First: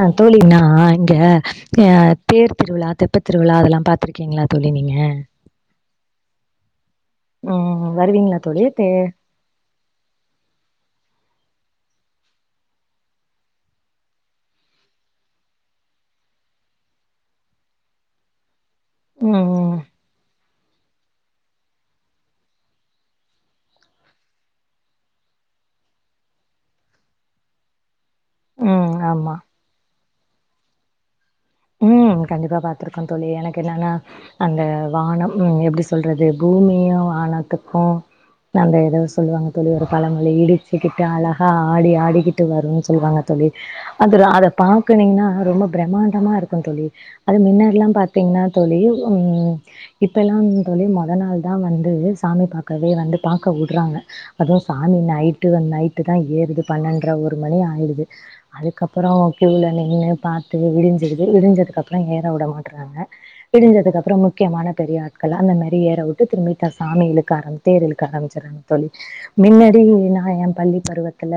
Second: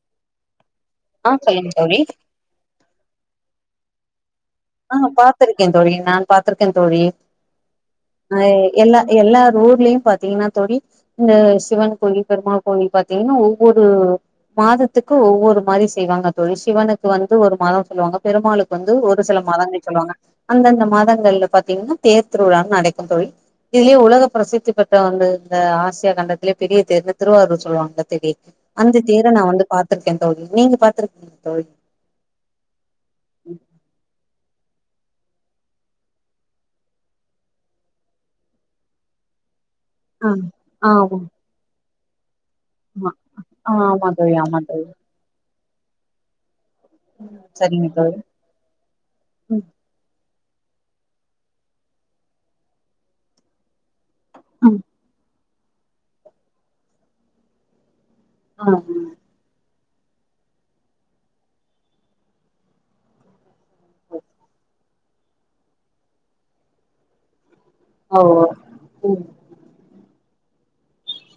அ தோழி நா இங்க ஆ சொல்லுங்க தோழி தேர் திருவிழா தெப்ப திருவிழா அதெல்லாம் பாத் திருக்கீங்களா தோழி நீங்க பாத்துருக்கேன் தோழி நான் பாத்துருக்கேன் தோழி ம் வருவீங்களா அ தோழி? தே எல்லா எல்லா ஊர்லயும் பாத்தீங்கன்னா தோழி இந்த சிவன் கோவில் பெருமாள் கோவில் பாத்தீங்கன்னா ஒவ்வொரு மாதத்துக்கு ஒவ்வொரு மாதிரி செய்வாங்க தோழி சிவனுக்கு வந்து ஒரு மாதம் சொல்லுவாங்க பெருமாளுக்கு வந்து ஒரு ம் சில ம் மாதங்கள் சொல்லுவாங்க அந்தந்த மாதங்கள்ல பாத்தீங்கன்னா தேர் திருவிழான் நடக்கும் தோழி இதுலயே உலக பிரசித்தி பெற்ற வந்த இந்த ஆசியா கண்டத்திலயே பெரிய தேர்ன்னு திருவாரூர் சொல்லுவாங்க தெரி ம். அந்த ஆமா. தேர நா வந்து பாத்துருக்கேன் தோழி நீங்க பாத்துருக்கிங்களா தோழி ம் கண்டிப்பா பாத்திருக்கோம் தோழி எனக்கு என்னன்னா அந்த வானம் உ எப்படி சொல்றது பூமியும் வானத்துக்கும் அந்த ஏதோ சொல்லுவாங்க தோழி ஒரு ஆ பழமொழி இடிச்சுக்கிட்டு ஆமா அழகா ஆடி ஆடிக்கிட்டு வரும் ஆமா சொல்லுவாங்க தோழி ஆமா அதுல தோழி அதை ஆமா தோழி பாக்கனீங்கன்னா ரொம்ப பிரம்மாண்டமா இருக்கும் தோழி அது சரிங்க முன்னாடிலாம் தோழி பாத்தீங்கன்னா தோழி உம் இப்பல்லாம் தோழி மொத நாள் தான் வந்து சாமி பாக்கவே வந்து பாக்க விடுறாங்க அதுவும் சாமி நைட்டு நைட்டு தான் ஏறுது பன்னெண்ற ஒரு மணி ஆயிடுது ஆ அதுக்கப் அப்ரோ க்யூவ்ல நின்னு பாத்து விடிஞ்சிருது விடிஞ்சதுக்கப்புறோ ஏற வுட மாட்றாங்க விடிஞ்சதுக்கப்பறோ முக்கியமான பெரிய ஆட்களா அந்த மாறி ஏற உட்டு திரும்பி சாமி இலுக்க ஆரம்பி தேர் இழுக்க ஓ ஆரம்பிச்சிருவாங்க தோழி ம் மின்னாடி நா என் பள்ளி பருவத்துல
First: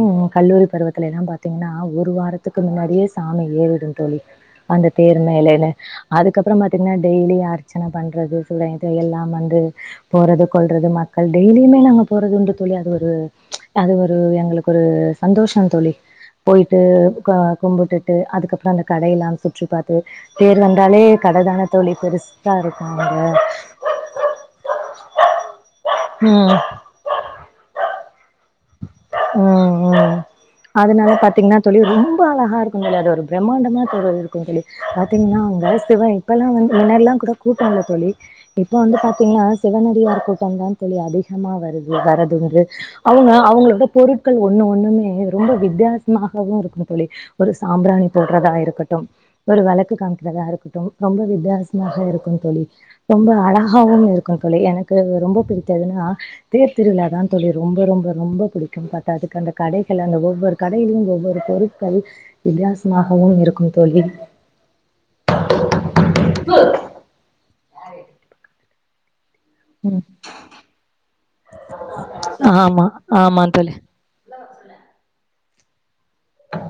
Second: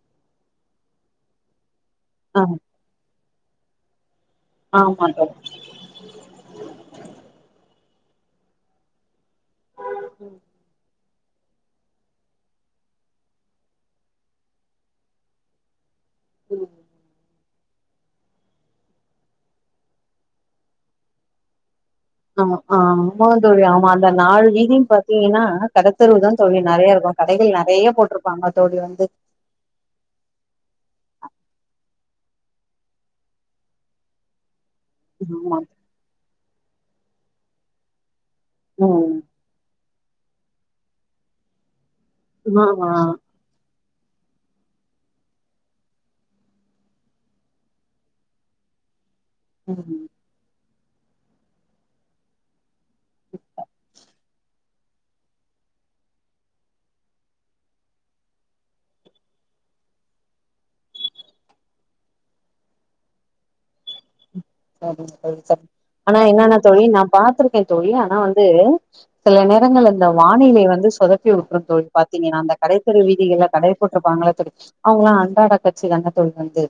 ம் கல்லூரி பருவத்துலலாம் பாத் பாத்தீங்கன்னா ஒரு ஆ வாரத்துக்கு முன்னாடியே சாமி ஏறிடும் தோழி அந்த ஆமா தேர் தோழி மேலைல அதுக்கப்புறோ பாத்தீங்கன்னா டெய்லி அர்ச்சன பன்றது இது எல்லாம் வந்து போறது கொல்ரது ம க்கள் டெய்லியுமே நாங்க போறதுண்டு தோழி அது ஒரு அது ஒரு எங்களுக்கு ஒரு சந்தோஷம் தோழி போயிட்டு கும்புடுட்டு அதுக்கப்புறோ அந்த கடையில்லா சுற்றி பாத்து தேர் வந்தாலே கடதான தோழி பெருசு ஆமா ஆ ஆமா தோழி ஆமா அந்த நாலு வீதியும் பாத்தீங்கன்னா கடத்தெருவு தா ம். தோழி நெறைய இருக்கும் கடைகள் நெறைய போட்ருப்பாங்க தோழி வந்து உம் உம் அதனால பாத்தீங்கன்னா தோழி ரொம்ப அழகா இருக்கும் தோழி அது ஒரு பிரம்மாண்டமா தோழி உங்களுக் பாத்தீங்னா ஆமா உங்க சிவா இப்பெல்லா வந்து முன்னாடில்லா கூட கூப்டாங்ளா தோழி இப்ப வந்து ம் பாத்தீங்னா சிவனடியார் கூட்டம் தா தோழி அதிகமா வருது வேற ஏதுவுல்ல ஆமா அவுங்க அவுங்களோட பொருட்கள் ஒன்னு ஒன்னுமே ரொம்ப வித்தியாசமாகவு இருக்கும் தோழி ஒரு சாம்ராணி போட்றதா இருக்கட்டும் ஒரு வெளக்கு ம் காமிக்கறதா இருக்கட்டும் ரொம்ப வித்தியாசமாக இருக்கும் தோழி ரொம்ப அழகாவும் இருக்கும் தோழி எனக்கு எனக்கு ரொம்ப பிடித்ததுனா தேர் திருவிழா தான் தோழி ரொம்ப ரொம்ப ரொம்ப புடிக்கும் பாத்தாதுக்கு அந்த கடைகள் அந்த ஒவ்வொரு கடையிலயும் ஒவ்வொரு பொருட்கள் வித்தியாசமாகவும் இருக்கும் தோழி ஆனா என்னான்னா தோழி நா பாத்திருக்கே தோழி ஆனா வந்து சில நேர நேரங்கள்ல அந்த வானிலை வந்து சொதப்பிவுட்ரும் தோழி பாத்தீங்கனா அந்த ஆமா, கடைத்தெரு ஆமா வீதிகள்ல கடை தோழி. பொ இருப்பாங்கள்ல தோழி அவுங்கள்லா அன்றாட காட்சி தான தோழி வந்து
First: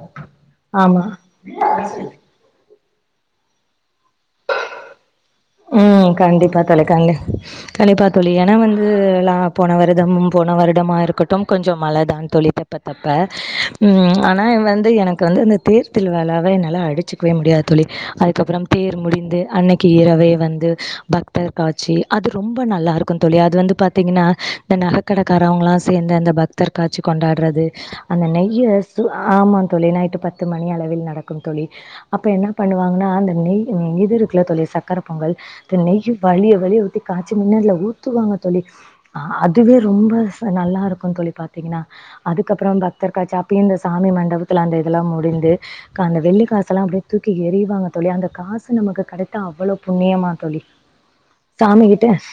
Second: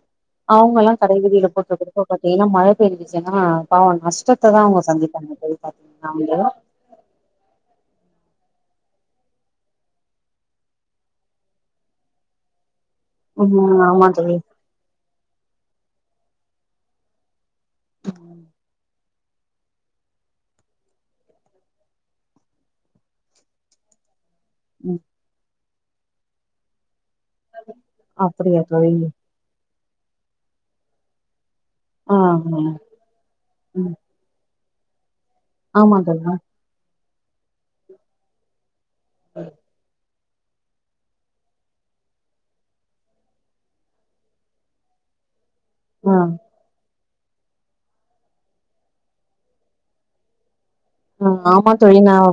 அவுங்கள்லா ஆமா. கடை வீதில போட்டு [unintelligible] இப்டிலா மழ பெஞ்சின்னா பாவோ நஷ்டத்த தா அவுங்க சந்திப்பாங்க தோழி பாத்தீங்கன்னா ம் வந்து கண்டிப்பா தோழி கண்டிப் கண்டிப்பா தோழி ஏன்னா வந்துலா போன வருதம் போன வருடமா இருக்கட்டும் கொஞ்சம் மழ தான் தோழி பாத்தப்ப ஆமா ம் தோழி ஆனா வந்து எனக்கு வந்து இந்த தேர் திருவிழாவ என்னால அடிச்சுக்கவே முடியாது தோழி அதுக்கப்றம் தேர் முடிந்து அன்னைக்கு இரவே வந்து பக்தர் காட்சி அது ரொம்ப நல்லா இருக்கு தோழி அது வந்து பாத்தீங்கன்னா இந்த ம் நகக்கட காரவங்களா சேந்து அந்த பக்தர் காட்சி கொண்டாட்றது அந்த அப்படியா நெய்ய தோழி சு அ ஆமா தோழி நைட்டு பத்து மணி அளவில் நடக்கு க்கும் தோழி ஆ அப்ப என்ன பண்ணுவாங்கன்னா அந்த நெய் ம் இது இருக்குல தோழி சக்கர பொங்கல் அதுல ஆமா நெய்ய தோழி வலிய வலிய ஊத்தி காய்ச்சி மின்னர்ல ஊத்துவாங்க கோழி அதுவே ரொம்ப அது நல்லா இருக்கு தோழி பாத்திங்கன்னா அதுக்கப்றோ பக்தர்காட்சி அப்பயு இந்த சாமி மண்டபத்துல அந்த இதெல்லாம் முடிந்து ஆ அந்த வெள்ளி காசுல்லா அப்டியே தூக்கி எறிவாங்க கோழி அந்த காசு நமக்கு கடைத்தா அவ்ளோ புண்ணியமா தோழி ம் ஆமா சாமி தோழி நா கிட்ட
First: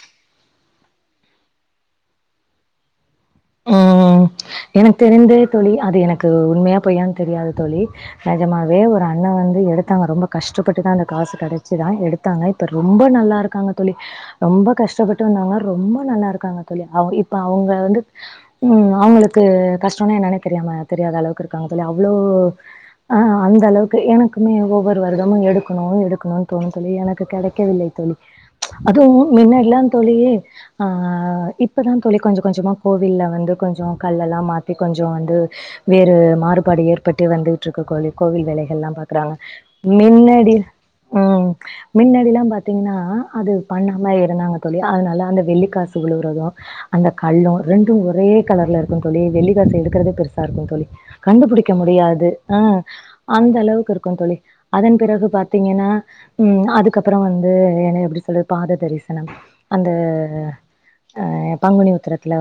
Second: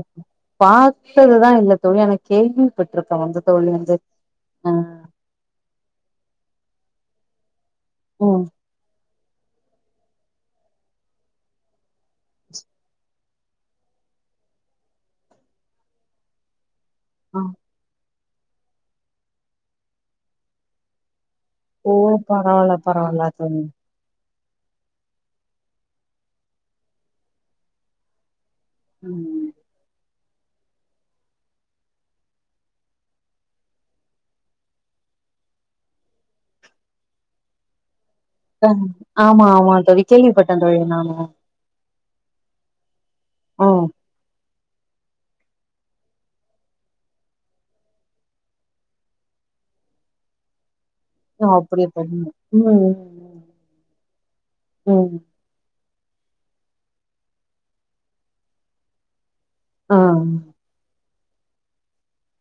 பாத்ததுதா இல்ல தோழி ஆன கேள்விப்பட்டுருக்கே வந்து தோழி வந்து ஆ தெரிந்தே தோழி அது எனக்கு உண்மையா பொய்யான்னு தெரியாது தோழி ம் நெஜமா ஓரே ஒரு அண்ணா வந்து எடுத்தாங்க ரொம்ப கஷ்டப்பட்டு தா அந்த காசு கடச்சி தா எடுத்தாங்க இப்ப ரொம்ப நல்லா இருக்காங்க தோழி ரொம்ப கஷ்டப்பட்டு வந்தாங்க ரொம்ப நல்லா இருக்காங்க தோழி அவ இப்ப ஆ அவுங்க வந்து ம் அவுங்களுக்கு கஷ்டோம்னா என்னானே தெரியாம தெரியாத அளவுக்கு இருக்காங்க தோழி ஓ அவ்ளோ பரவால்ல அ பரவால்ல தோழி அந்த அளவுக் கு எனக்குமே ஒவ்வொரு வருடமு எடுக்கனோ எடுக்கனோனு தோணு தோழி எனக்கு அது கெடைக்கவில்லை தோழி அதுவு ம் மின்னாடில்லா தோழி ஆ இப்பதா தோழி கொஞ்ச கொஞ்சமா கோவில்ல வந்து கொஞ்சோ கல்லெல்லா மாத்தி கொஞ்சோ வந்து வேறு மாறுபாடு ஏற்பட்டு வந்துட்ருக்கு கோழி கோவில் ஆ வேலைகள்லா பாக்குறாங்க ஆமா ஆமா தோழி மின்னடி கேள்விப்பட்டே தோழி நானு ம் மின்னாடில்லா பாத்தீங்கன்னா அது ம் பண்ணமா இருந்தாங்க தோழி அதனால அந்த வெள்ளிக்காசு விழுவறது அந்த கல்லு ரெண்டு ஒரே கலர்ல இருக்கு தோழி வெள்ளிக் காசு எடுக்கறதே பெருசா இருக்கும் தோழி ஓ கண்டுபுடிக்க அப்படியா தோழி முடியாது அ ம் அந்த அளவுக்கு இருக்கு தோழி ம் அதன் ம் பிறகு பாத்தீங்கன்னா ம் அதுக்கப்றோ வந்து என்ன எப்புடி சொல்றது பாத தரிசனம் அந்த ஆ அ பங்குனி உத்திரத்துல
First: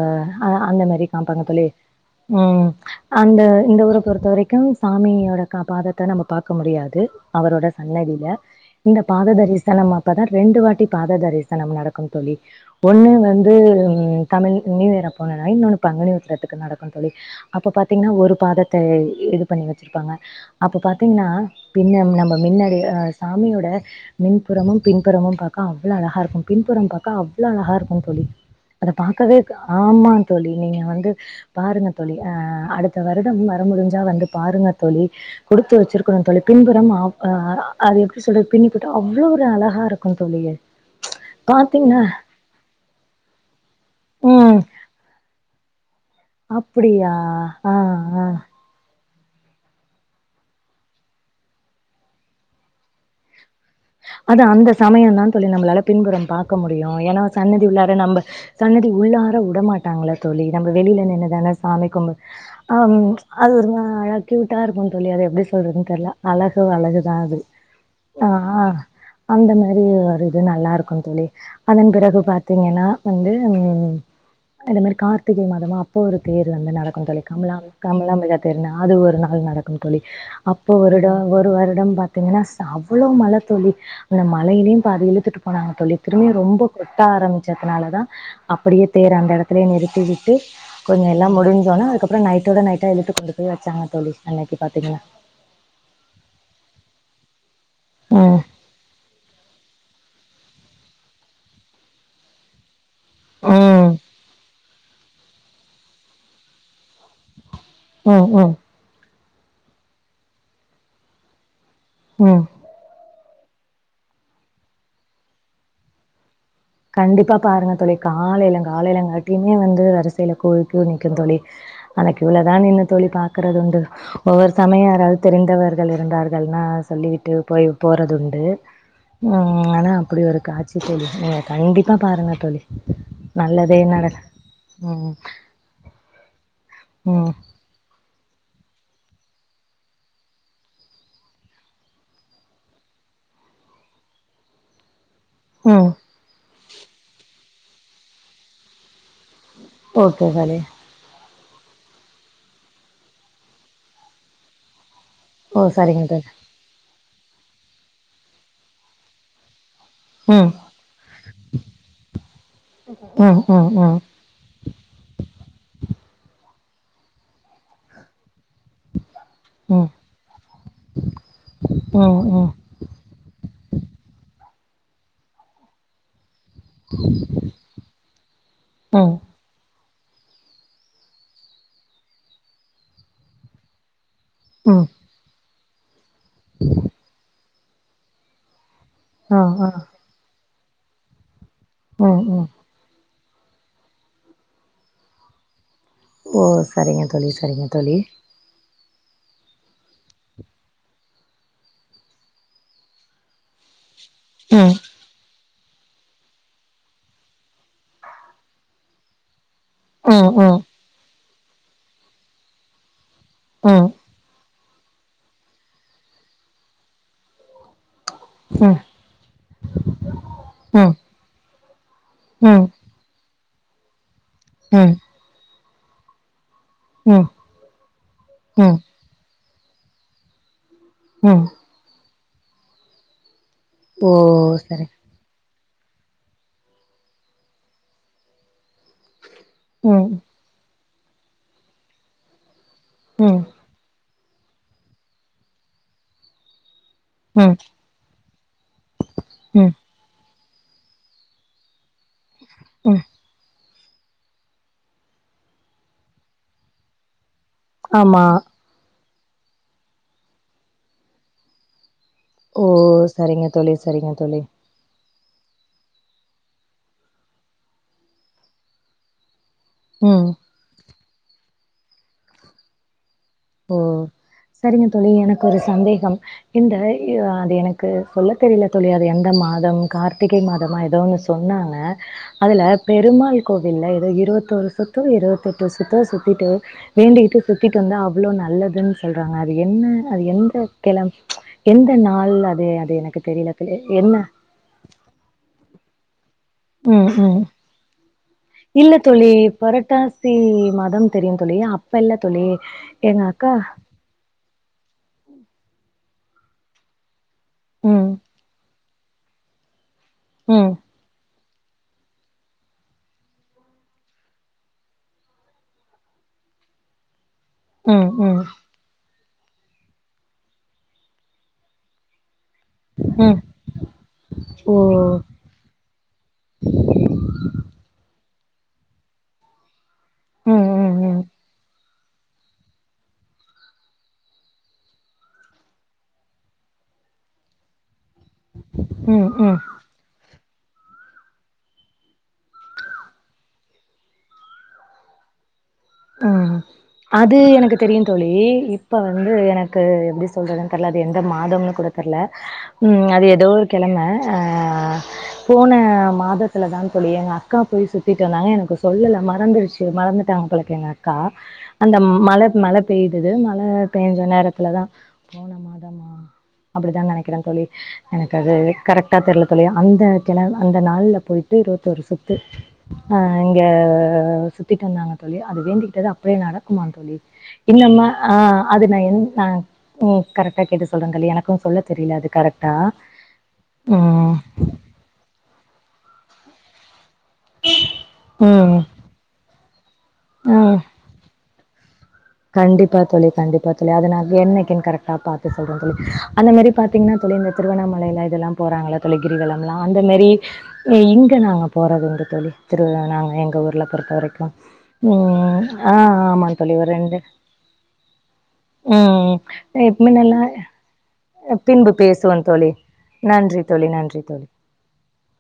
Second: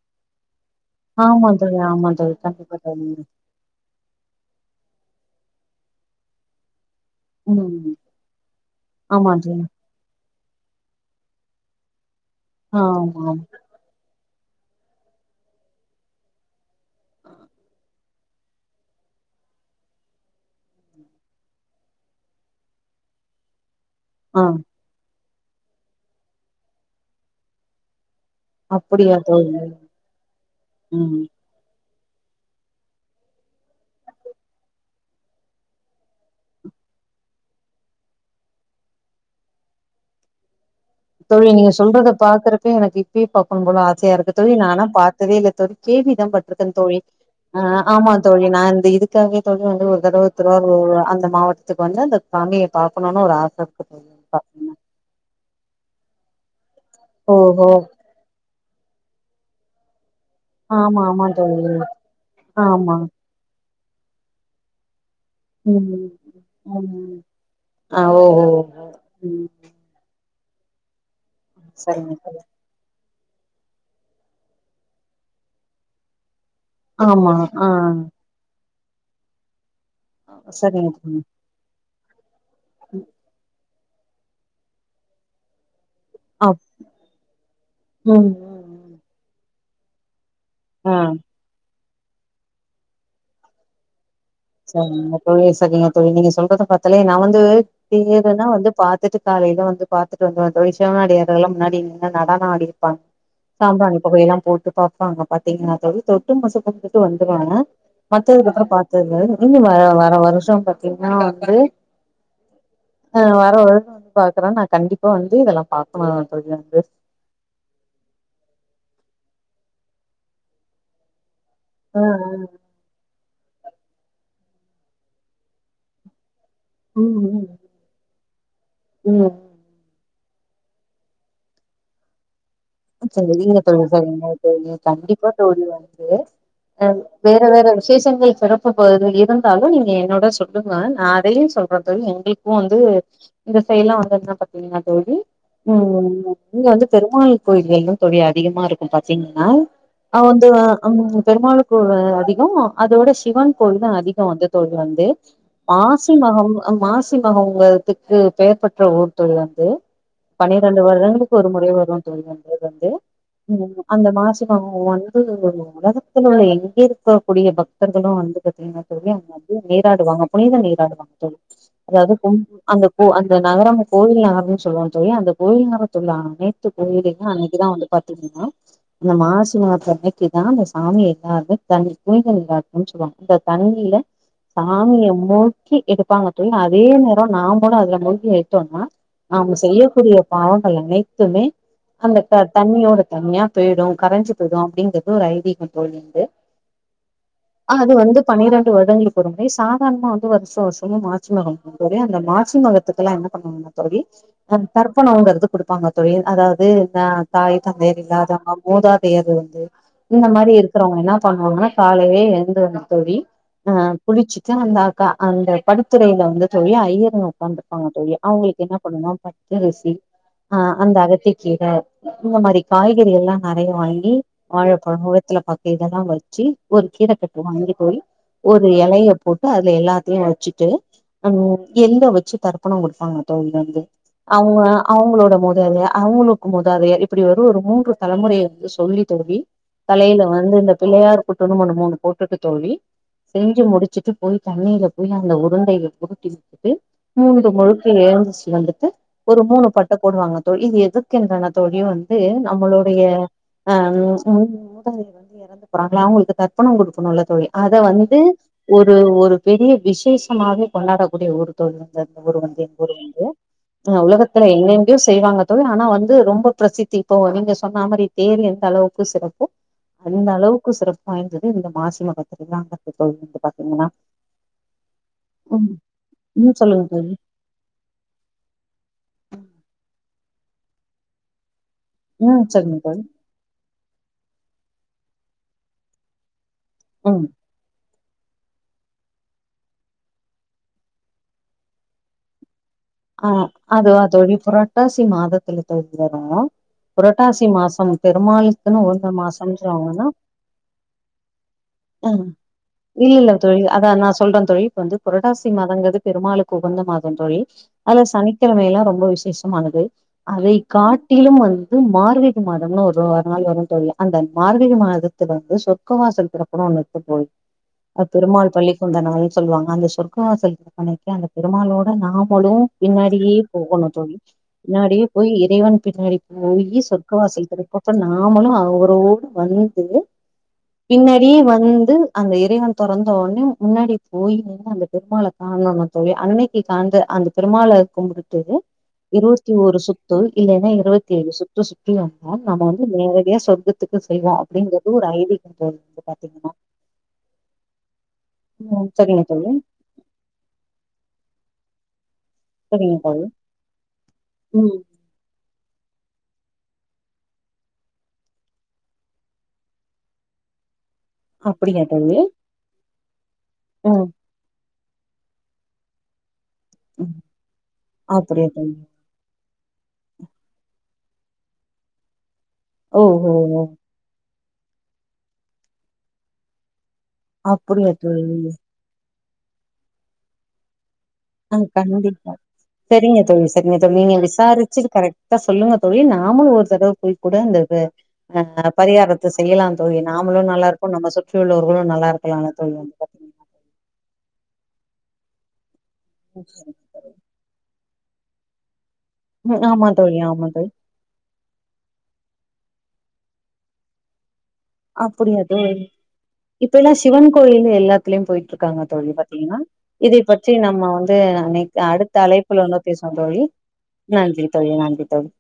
அ அந்த மாரி வெளிய காம்பாங்க ஆமா தோழி ஆமா தோழி ம் கண்டிப்பா தோழி அந்த இந்த ஊர பொறுத்தவரைக் கல் சாமியோட பாதத்த நம்ம பாக்க முடியாது அவரோட ம் சன்னதியில இந்த ஆமா பாத தோழி தரிசனம் அப்பதா ரெண்டு வாட்டி பாத தரிசனம் நடக் ககும் தோழி ஒன்னு ஆமா ஆமா வந்து தமிழ் நியூ இயர் அப்போனா இன்னொன்னு பங்குனி உத்தரத்துக்கு நடக்கு தோழி அப்ப பாத்தீங்கன்னா ஒரு பாதத்த இது பண்ணி வெச்சிருப்பாங்க அப்ப பாத்தீங்கன்னா பின்ன நம்ம மின்னாடி அ சாமியோட ஆ மின்புறமு பின்புறமும் பாக்க அவ்ளோ அழகா இருக்கும் பின்புறம் பாக்க அவ்ளோ அழகா இருக்கும் தோழி அத அப்படியா பாக்கவே தோழி ஆமா தோழி நீங்க வந்து ம் பாருங்க தோழி அ அடுத்த வருடம் வர முடிஞ்சா வந்து பாருங்க தோழி கொடுத்து வச்சிருக்கணு தோழி பின்புறம் அ அது எப்டி சொல்றது பின்புறம் அவ்ளோ ஒரு அழகா இருக்கு க்கு தோழியே தோழி நீங்க சொல்ரத பாக்குரப்பே எனக்கு இப்பயே பாக்கனு போல ஆசயா இருக்கு தோழி ம் நான்னா பாத்ததே இல்ல தோழி கேள்விதா பட்டுருக்கன் தோழி அப்டியா ஆ ஆமா தோழி நா இந்த இது க்காக தோழி வந்து ஒரு தடவ திருவாதவூர் அந்த மாவட்டத்துக்கு வந்து அந்த சாமிய பாக்கணுன்னு ஒரு ஆசை அதா அந்த சமயம்தா தோழி நம்மளால பின்புறம் பாக்க முடியும் ஏனா சன்னதி ஓஹோ உள்ளார நம்ம சன்னதி உள்ளார உடமாட்டாங்களா தோழி நம்ம ஆமா வெளியில ஆமா நின்னுதானே தோழி சாமி கும்பு அ ஆமா அது ஒரு மா கியூட்டா இருக்கு தோழி அது எப்டி சொ ல்றதுன் தெர்ல ம் அழகு ம் அழகுதா அது ஆ அ ஓஹோ அ ம் அந்த மாறி ஒரு இது நல்லா இருக்கு தோழி அதன் சரிங்க பிறகு தோழி பாத்தீங்கன்னா வந்து ம் இந்த மாறி கார்த்திகை மாதமா இப்ப ஒரு தேர் வந்து நடக்கும் தோழி ஆமா கமலா ஆ கமலாமிக தேர்னு அது ஒரு நாள் நடக் கும் தோழி அப்போ சரிங்க வருட தோழி ஒரு வருடம் பாத்தீங்கன்னா செ அவ்ளோ மழை தோழி அந்த மழையிலையும் பாதி இழுத்துட்டு போனாங்க தோழி திரும்பியு அப் ரொம்ப கொட்ட ஆரம்பிச்சதுனாலதா ம் ம் அப்படியே ம் தேர அந்த இடத்துலயே நிறுத்தி விட்டு ஆ கொஞ்ச எல்லாம் முடிஞ்சோன்ன அதுக்கு அப் றோ நைட்டோட நைட்டா இழுத்து கொண்டு போய் வச்சாங்க தோழி அன்னைக்கு பாத்தீங்கன்னா. சரிங்க தோழி சரிங்க தோழி நீங்க சொல்றத பாத்தாலே நா வந்து தேரலா ம் தா வந்து பாத் துட்டு காலையில வந்து பாத்துட்டு வந்தோ தோழி சிவன் அடியார்கள்லா முன்னாடி நிண்டு நடன ஆடி தா ம் சாம்பராணி புகையைல்லா போட்டு பாப்பாங்க பாத்தீங்கன்னா தோழி தொட்டு [unintelligible] கொண்டுட்டு வந்துடுவோ ம் மத்தது ம் பாத்தினா பாத்தது இல்ல இது வந்து வர வர வருஷம் பாத்தீங்கன்னா வந்து ம் அ வர வருஷம் வந்து பாக்குறே நா கண்டிப்பா வந்து இதெல்லா பாக்கணு தோழி வந்து கண்டிப்பா பாருங்க தோழி காலையில காலையிலங்காட்டியுமே வந்து வரிசையில கோவில் க்யூ நிக்கு தோழி ஆ அங்க ஆ க்யூலதா நின்னு தோழி பாத் க்கிறது உண்டு ஒவ்வொரு சமயம் யாராவது தெரிந்தவர்கள் இருந்தார்கள்ன்னா ம் சொல்விட்டு ம் போயி போறதுண்டு ம் அதா அப்டி ஒரு காட்சி தோழி நீங்க கண்டிப்பா பாருங்க தோழி செரிங்க நல்லதே தோழி நடக்கு சரிங்க தோழி ம் கண்டிப்பா தோழி வந்து ம் வேற வேற விசேஷங்கள் சிறப் பா போயிரு இருந்தாலு நீங்க என்னோட சொல்லுங்க நா அதையு சொல்றன் தோழி எங்களுக்கு வந்து இந்த செயல்லா அங்கங்க பாத்தீங்கன்னா தோழி ம் ம் இங்க வந்து பெருமாள் கோயில்கள்தா தோழி அதிகமா இருக் கும் பாத்திங்கன்னா அங்க ஓகே வந்து தோழி. பெருமாள் கோயில் அதிகோ அதோட சிவன் கோயிலு அதிக வந்து தோழி வந்து ஓ சரிங்க மாசி தோழி. மகம் மாசி மக உங்கத்துக்கு பெயர் பெற்ற ஊர் தோழி வந்து ம் பன்னிரண்டு வருடங்களுக்கு ஒரு முறை வரு தோழி வந்த இது வந்து ம் உ ம் ம் அந்த மாசி மாதோ வந்து உலகத்துல உள்ள எங்கே இருக்கக்கூடிய பக்தர்களு வந்து பாத்தீங்கனா பெரியவங்க வந்து ம் நீராடுவாங்க புனித நீராடுவாங்க தோழி அதாவது ம் ம் கொம்பு அங்க ஓ அந்த நகரம் கோவில் நகரம்ன் சொல்லுவாங்க தோழிஅந்த கோவில் நகரத்துள்ளாமே து கோயிலயு அன்னக்கு தா வந்து பாத்தீங்கன்னா அந்த ம் மாசி மகத்தன்னைக் சி தா அந்த சாமிய எல்லாமே தண்ணி குனிந்தல் நல்லாட்டும்ன் சொல்லுவாங்க அந்த தண்ணியில ம் சாமிய மூக்கி எடுப்பாங்க தோழி அதே நேரோ நாமலு அதுல மூழ்கி எடுத்தோனா ஆ நாம ஆ செய்யக்கூடிய பாவங்கள் அனைத்துமே அந்த ம் த ம் தண்ணியோட தண்ணியா போய்டு கரஞ்சி போய்டு அப்படிங்கறது ஒரு ஐதீகோ தோழி ஓ சரிங்க தோழி சரிங்க தோழி பணிரண்டு வருடங்களுக்கு ஒருமுறை சாதாரணமா வந்து வருஷ வருஷமா மார்ச் மாதோ தோழி அந்த மாசி மகத்துக்கெல்லா என்ன பண்ணுவாங்கனா தோழி அ ம் தர்ப்பணம்ங்கறத குடுப்பாங்க தோழி அதாவ் து தா தாய் தந்தையர் இல்லாதவங்க மூதாதையர் இருந்து இந்த ம் மாரி ம் இருக் கறவங்க என்னா பண்ணுவாங்கனா காலைலயே எழுந்துறுனு தோழி ம் குளிச்சிட்டு வந்தாக்கா அந்த படித்துறையில வந்து தோழி ஐய்யருங்க உக்காந்துரு ப்பாங்க தோழி அவுங்களுக்கு ம் என்ன பண்னுனா பச்சரிசி அ ம் அந்த அகத்தி கீர இந்த மாரி ம் காய்கறிகள்லா நெறைய வாங்கி [unintelligible] துல பத்து இதெல்லா வச்சி ஒரு கீர ம் ம் கட்டு வாங்கிட் போயி ஒரு ம் எலைய போட்டு அதுல எல்லாத்தையு வச்சிட்டு அ ம் எங்க வச்சி தர்ப்பணம் குடுப்பாங்க தோவிலந்து ஓ அவுங்க சரி அவுங்களோட மோதர்து அவுங்ளு மூதாதையர் இப்டி ஒரு ஒரு மூன்று தலைமுறைய வந்து சொல்லி தோழி ம் தலையில வந்து இந்த பிள்ளையார் கூட்டு வந்து ஒன்னு மூணு போட்டுட்டு தோழி ம் செஞ்சி முடிச்சிட்டு போய் தண்ணியில போய் அந்த உருண்டையில பொரட்டி விட்டுட்டு மூனு ம் தொம்போது எழுந்துச்சி வந்துட்டு ஒரு மூணு ம் பட்ட போடுவாங்க தோழி இது எதுக்கென்னனா தோழி வந் தே நம்மளுடைய ம் அ மூதாதி மூதாதியர் வந்து எறந்து போறாங்களா அவுங்களுக்கு தர்பணோ குடுக்கனுல்ல தோழி அத வந்து ஆமா ஒரு ஒரு பெரிய விசேஷமாவே கொண்டாடக்கூடிய ஒரு தோழி வந்ததா ஊரு வந்து ஓ ஊரு வந்து சரிங்க தோழி அ சரிங்க தோழி உலகத்துல எங்கெங்யோ செய்வாங்க தோழி ஆனா வந் து ரொம்ப பிரசித்தி இப்போ நீங்க சொன்ன மாரி தேர் எந்த அளவுக்கு சிறப்போ ம் அந்த அளவுக்கு சிறப் வாய்ந்தது இந்த மாசி மகத்தத்துக்கு தா கண்டிப்பா [unintelligible] ஓ சரிங்க தோழி எனக்கு ஒரு ம் சந்தேகம் ம் இந்த சொல்லுங்க தோழி அ அது எனக்கு சொல்ல தெரியில தோழி அது எந்த மாதம் கார்த்திகை மாதமா ஏதோன்னு சொன்னாங்க ம் அதுல சொல்லுங்க தோழி பெருமாள் கோவில்ல ஏதோ இருவத்தோரு சுத்தோ இருவத்தெட்டு சுத்தோ சுத்திட்டு ம் வேண்டிகிட்டு சுத்திட்டு வந்தா அ வ்ளோ நல்லதுன் சொல்றாங்க அது என்ன அது எந்த கெழ எந்த நாள் அது அத் ஆ அதுவா தோழி புரட்டாசி மாதத்துல தொவங்கி வரு ம் ம் புரட்டாசி மாசம் பெருமாளுக்குனு இல்ல உகுந்த தோழி மாசம் சொல்வாங்கன்னா புரட்டாசி மாதம் தெரியு தோழி அப்ப இல்ல ம் தோழி இல்ல எங்க இல்ல அக்கா தோழி அதா நா சொல்ற தோழி இப்ப வந்து புரட்டாசி மாதங்கிறது பெருமாளுக்கு உகுந்த மாதம் தோழி அதுல ம் சனி கெழமையல்லா ரொம்ப விசேஷமானது அதை ம் காட் டிலும் வந்து மார்கழி மாதம்னு ஒரு நாள் வரும் தேழி அந்த மார்கழி மாதத் துல வந்து சொர்கவாசல் திறப்புனு ஒன்னு [unintelligible] போய் அ ம் ம் பெருமாள் பள்ளி சொந்த நாள் சொல்லுவாங்க அந்த சொர்க வாாசல் திறப்பு அன்னைக்கே அந்த பெருமாளோட நாமளு பின்னாடியே ம் போகணு தோழி ஓ பின்னாடியே போய் ஏ தெய்வான பின்னாடி போயி சொர்க்க வாசல் திறப்பப்ப நாமளு அவரோடு வந்து ம் ம் ம் பின்னாடியே வந்து அந்த இறைவன் தொறந்தோனெ முன்னாடி போய் நின்னு அந்த பெருமாளை காணனு தோழி அன்னைக்குசாந்து அந்த பெருமாள கும்ட்டுட்டு ம் இருஓத்தி ம் ஓரு சுத் து இல்லன்னா இருபத்தி ஏழு சுத்து சுத்தி வந்தா நம்ம வந்து நேரடியா சொர்கத்துக்கு செல்வோ அப்டிங்கிறது ஒரு ஐதிக போல அ அது எனக்கு தெரியு தோழி ம் இப்ப சரிங்க வந்து தோழி எனக் க்கு எப்டி சொல்றதுன்னு தெரில அது எந்த மாதம்னு கூட தெர்ல சரிங்க ம் தோழி அது எதோ ஒரு கெழம ஆ ம் போன மாதத்துல தா தோழி எங்க அக்கா போய் சுத்திட்டு வந்தாங்க எனக்கு சொல்லல மறந்துருச்சு டு மறந்துட்டாங்க போல எங்கக்கா அப்படியா அந்த தோழி மழ மழ பெய்துது மழ ம் பேஞ்ச நேரத்துலதா போன மாதமா அப்டிதா ம் நெனைக்கிற தோழி எனக்கு அப்படியா அது தோழி கரெக் பேப்பர்ல தோழி அந்த கெழ அந்த நாள்ல போயிட்டு இருவத்தி ஓர் சுத்து ஆ ஓஹோ இங்க சுத்திட்டு வந்தாங்க தோழி அது வேண்டிக்கிட்டது அப்டியே நடக்குமா தோழி இல்ல அப்படியா இல்ல தோழி ஆ அது நா என் நா ம் கரெக்டா கேட்டு சொல்றே கலி எனக்கு ஆ கண்டிப்பா செரிங்க தோழி செரிங்க தோழி நீங்க ம். விசாரிச்சுட் கரெக் டா சொல்லுங்க தோழி நாமுலு ஒரு தடவ போய் கூட அந்த ஆ ம். பரிகாரத்த செய்யலா தோழி நாமளும் நல்லா ம். இருக்கனு நம்ம சுற்றியுள்ளவர்களும் நல்லா இருக்கனு கண்டிப்பா தோழி கண்டிப்பா தோழி அதுனா என்னைக்கு கரெக்டா பாத்து சொல்றே தோழி ம் அந்த மாரி சரி. பாத் தீங்கன்னா தோழி இந்த திருவண்ணாமலையில இதெல்லாம் போறாங்களா தோழி ம். கிரிவலம்லா ஆமா அந்த தோழி மாரி ஆமா தோழி ஏ இங்கே நாங்க போறதுண்டு தோழி திருவிழா நாங்க எங்க ஊரில பொறுத்த வரைக்கு அப்படியா ம் ஆ ஆமாங்க தோழி ஒரு ரெண்டு கோயிலு எல்லாத்திலயு போயிட் இருக்கு காங்க தோழி பாத்தீங்கன்னா இதை முன்னெல்லாம் பற்றி நம்ம வந்து பின்பு அடுத்த பேசுவோம் தோழி. அழைப்புல பேசுவோ தோழி நன்றி தோழி நன்றி தோழி